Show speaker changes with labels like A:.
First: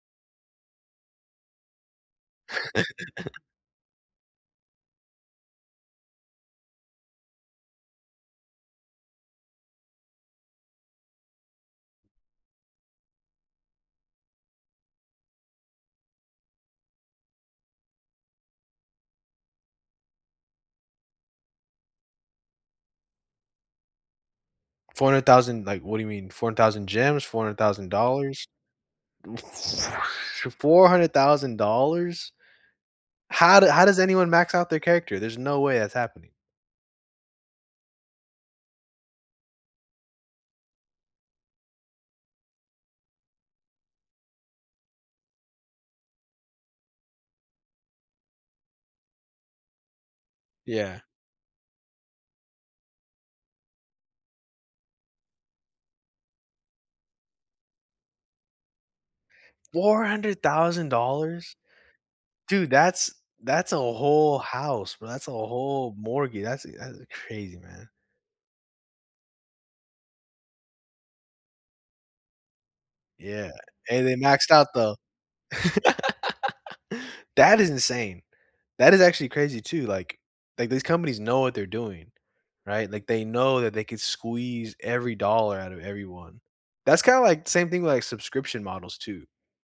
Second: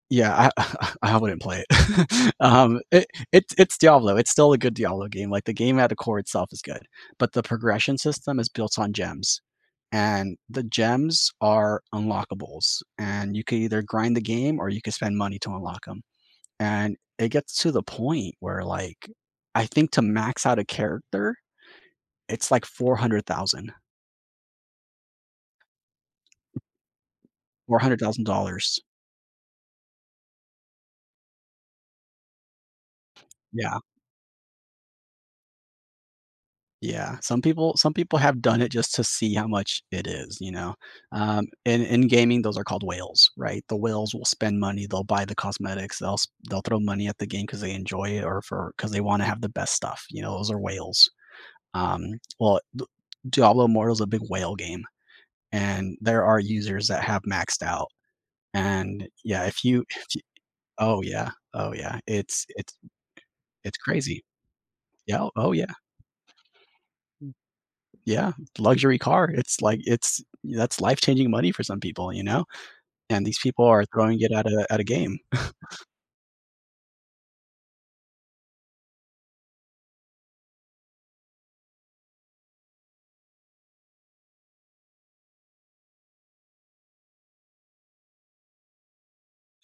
A: Yeah, I I I I wouldn't play it. Um, eh, it's it's Diablo; it's still a good Diablo game, like, the game at the core itself is good, but the progression system is built on gems, and the gems are unlockables, and you can either grind the game or you can spend money to unlock 'em, and it gets to the point where, like, I think to max out a character, it's like $400,000.
B: 400,000, like, what do you mean? 4,000 gems, four hundred
A: four
B: thousand
A: hundred thousand
B: dollars?
A: dollars.
B: $400,000? How do
A: Yeah.
B: how does anyone max out their character? There's no way that's happening.
A: Yeah, some people some people have done it just to see how much it is, you know? Um, in in gaming, those are called whales, right? The whales will spend money, they'll buy the cosmetics, they'll s they'll throw money at the game 'cause they enjoy it or for 'cause they wanna have the best stuff, you know? Those are
B: Yeah.
A: whales. Um, well, D Diablo Immortal's a big whale game and, there are users that have maxed out, and, yeah, if you
B: four
A: y
B: hundred thousand
A: Oh yeah,
B: dollars?
A: oh yeah, it's
B: Dude,
A: it's
B: that's that's a
A: it's crazy.
B: whole house, bro that's
A: Yeah,
B: a
A: oh yeah.
B: whole mortgage that's, eh that's
A: M
B: crazy, man.
A: yeah, luxury car. It's like it's that's life-changing money for some people, you know? And these
B: Yeah,
A: people are
B: and they
A: throwing it at
B: maxed
A: a
B: out,
A: at a
B: though.
A: game.
B: That is insane. That is actually crazy too, like like, these companies know what they're doing, right? Like, they know that they can squeeze every dollar outta everyone. That's kinda like same thing with, like, subscription models too.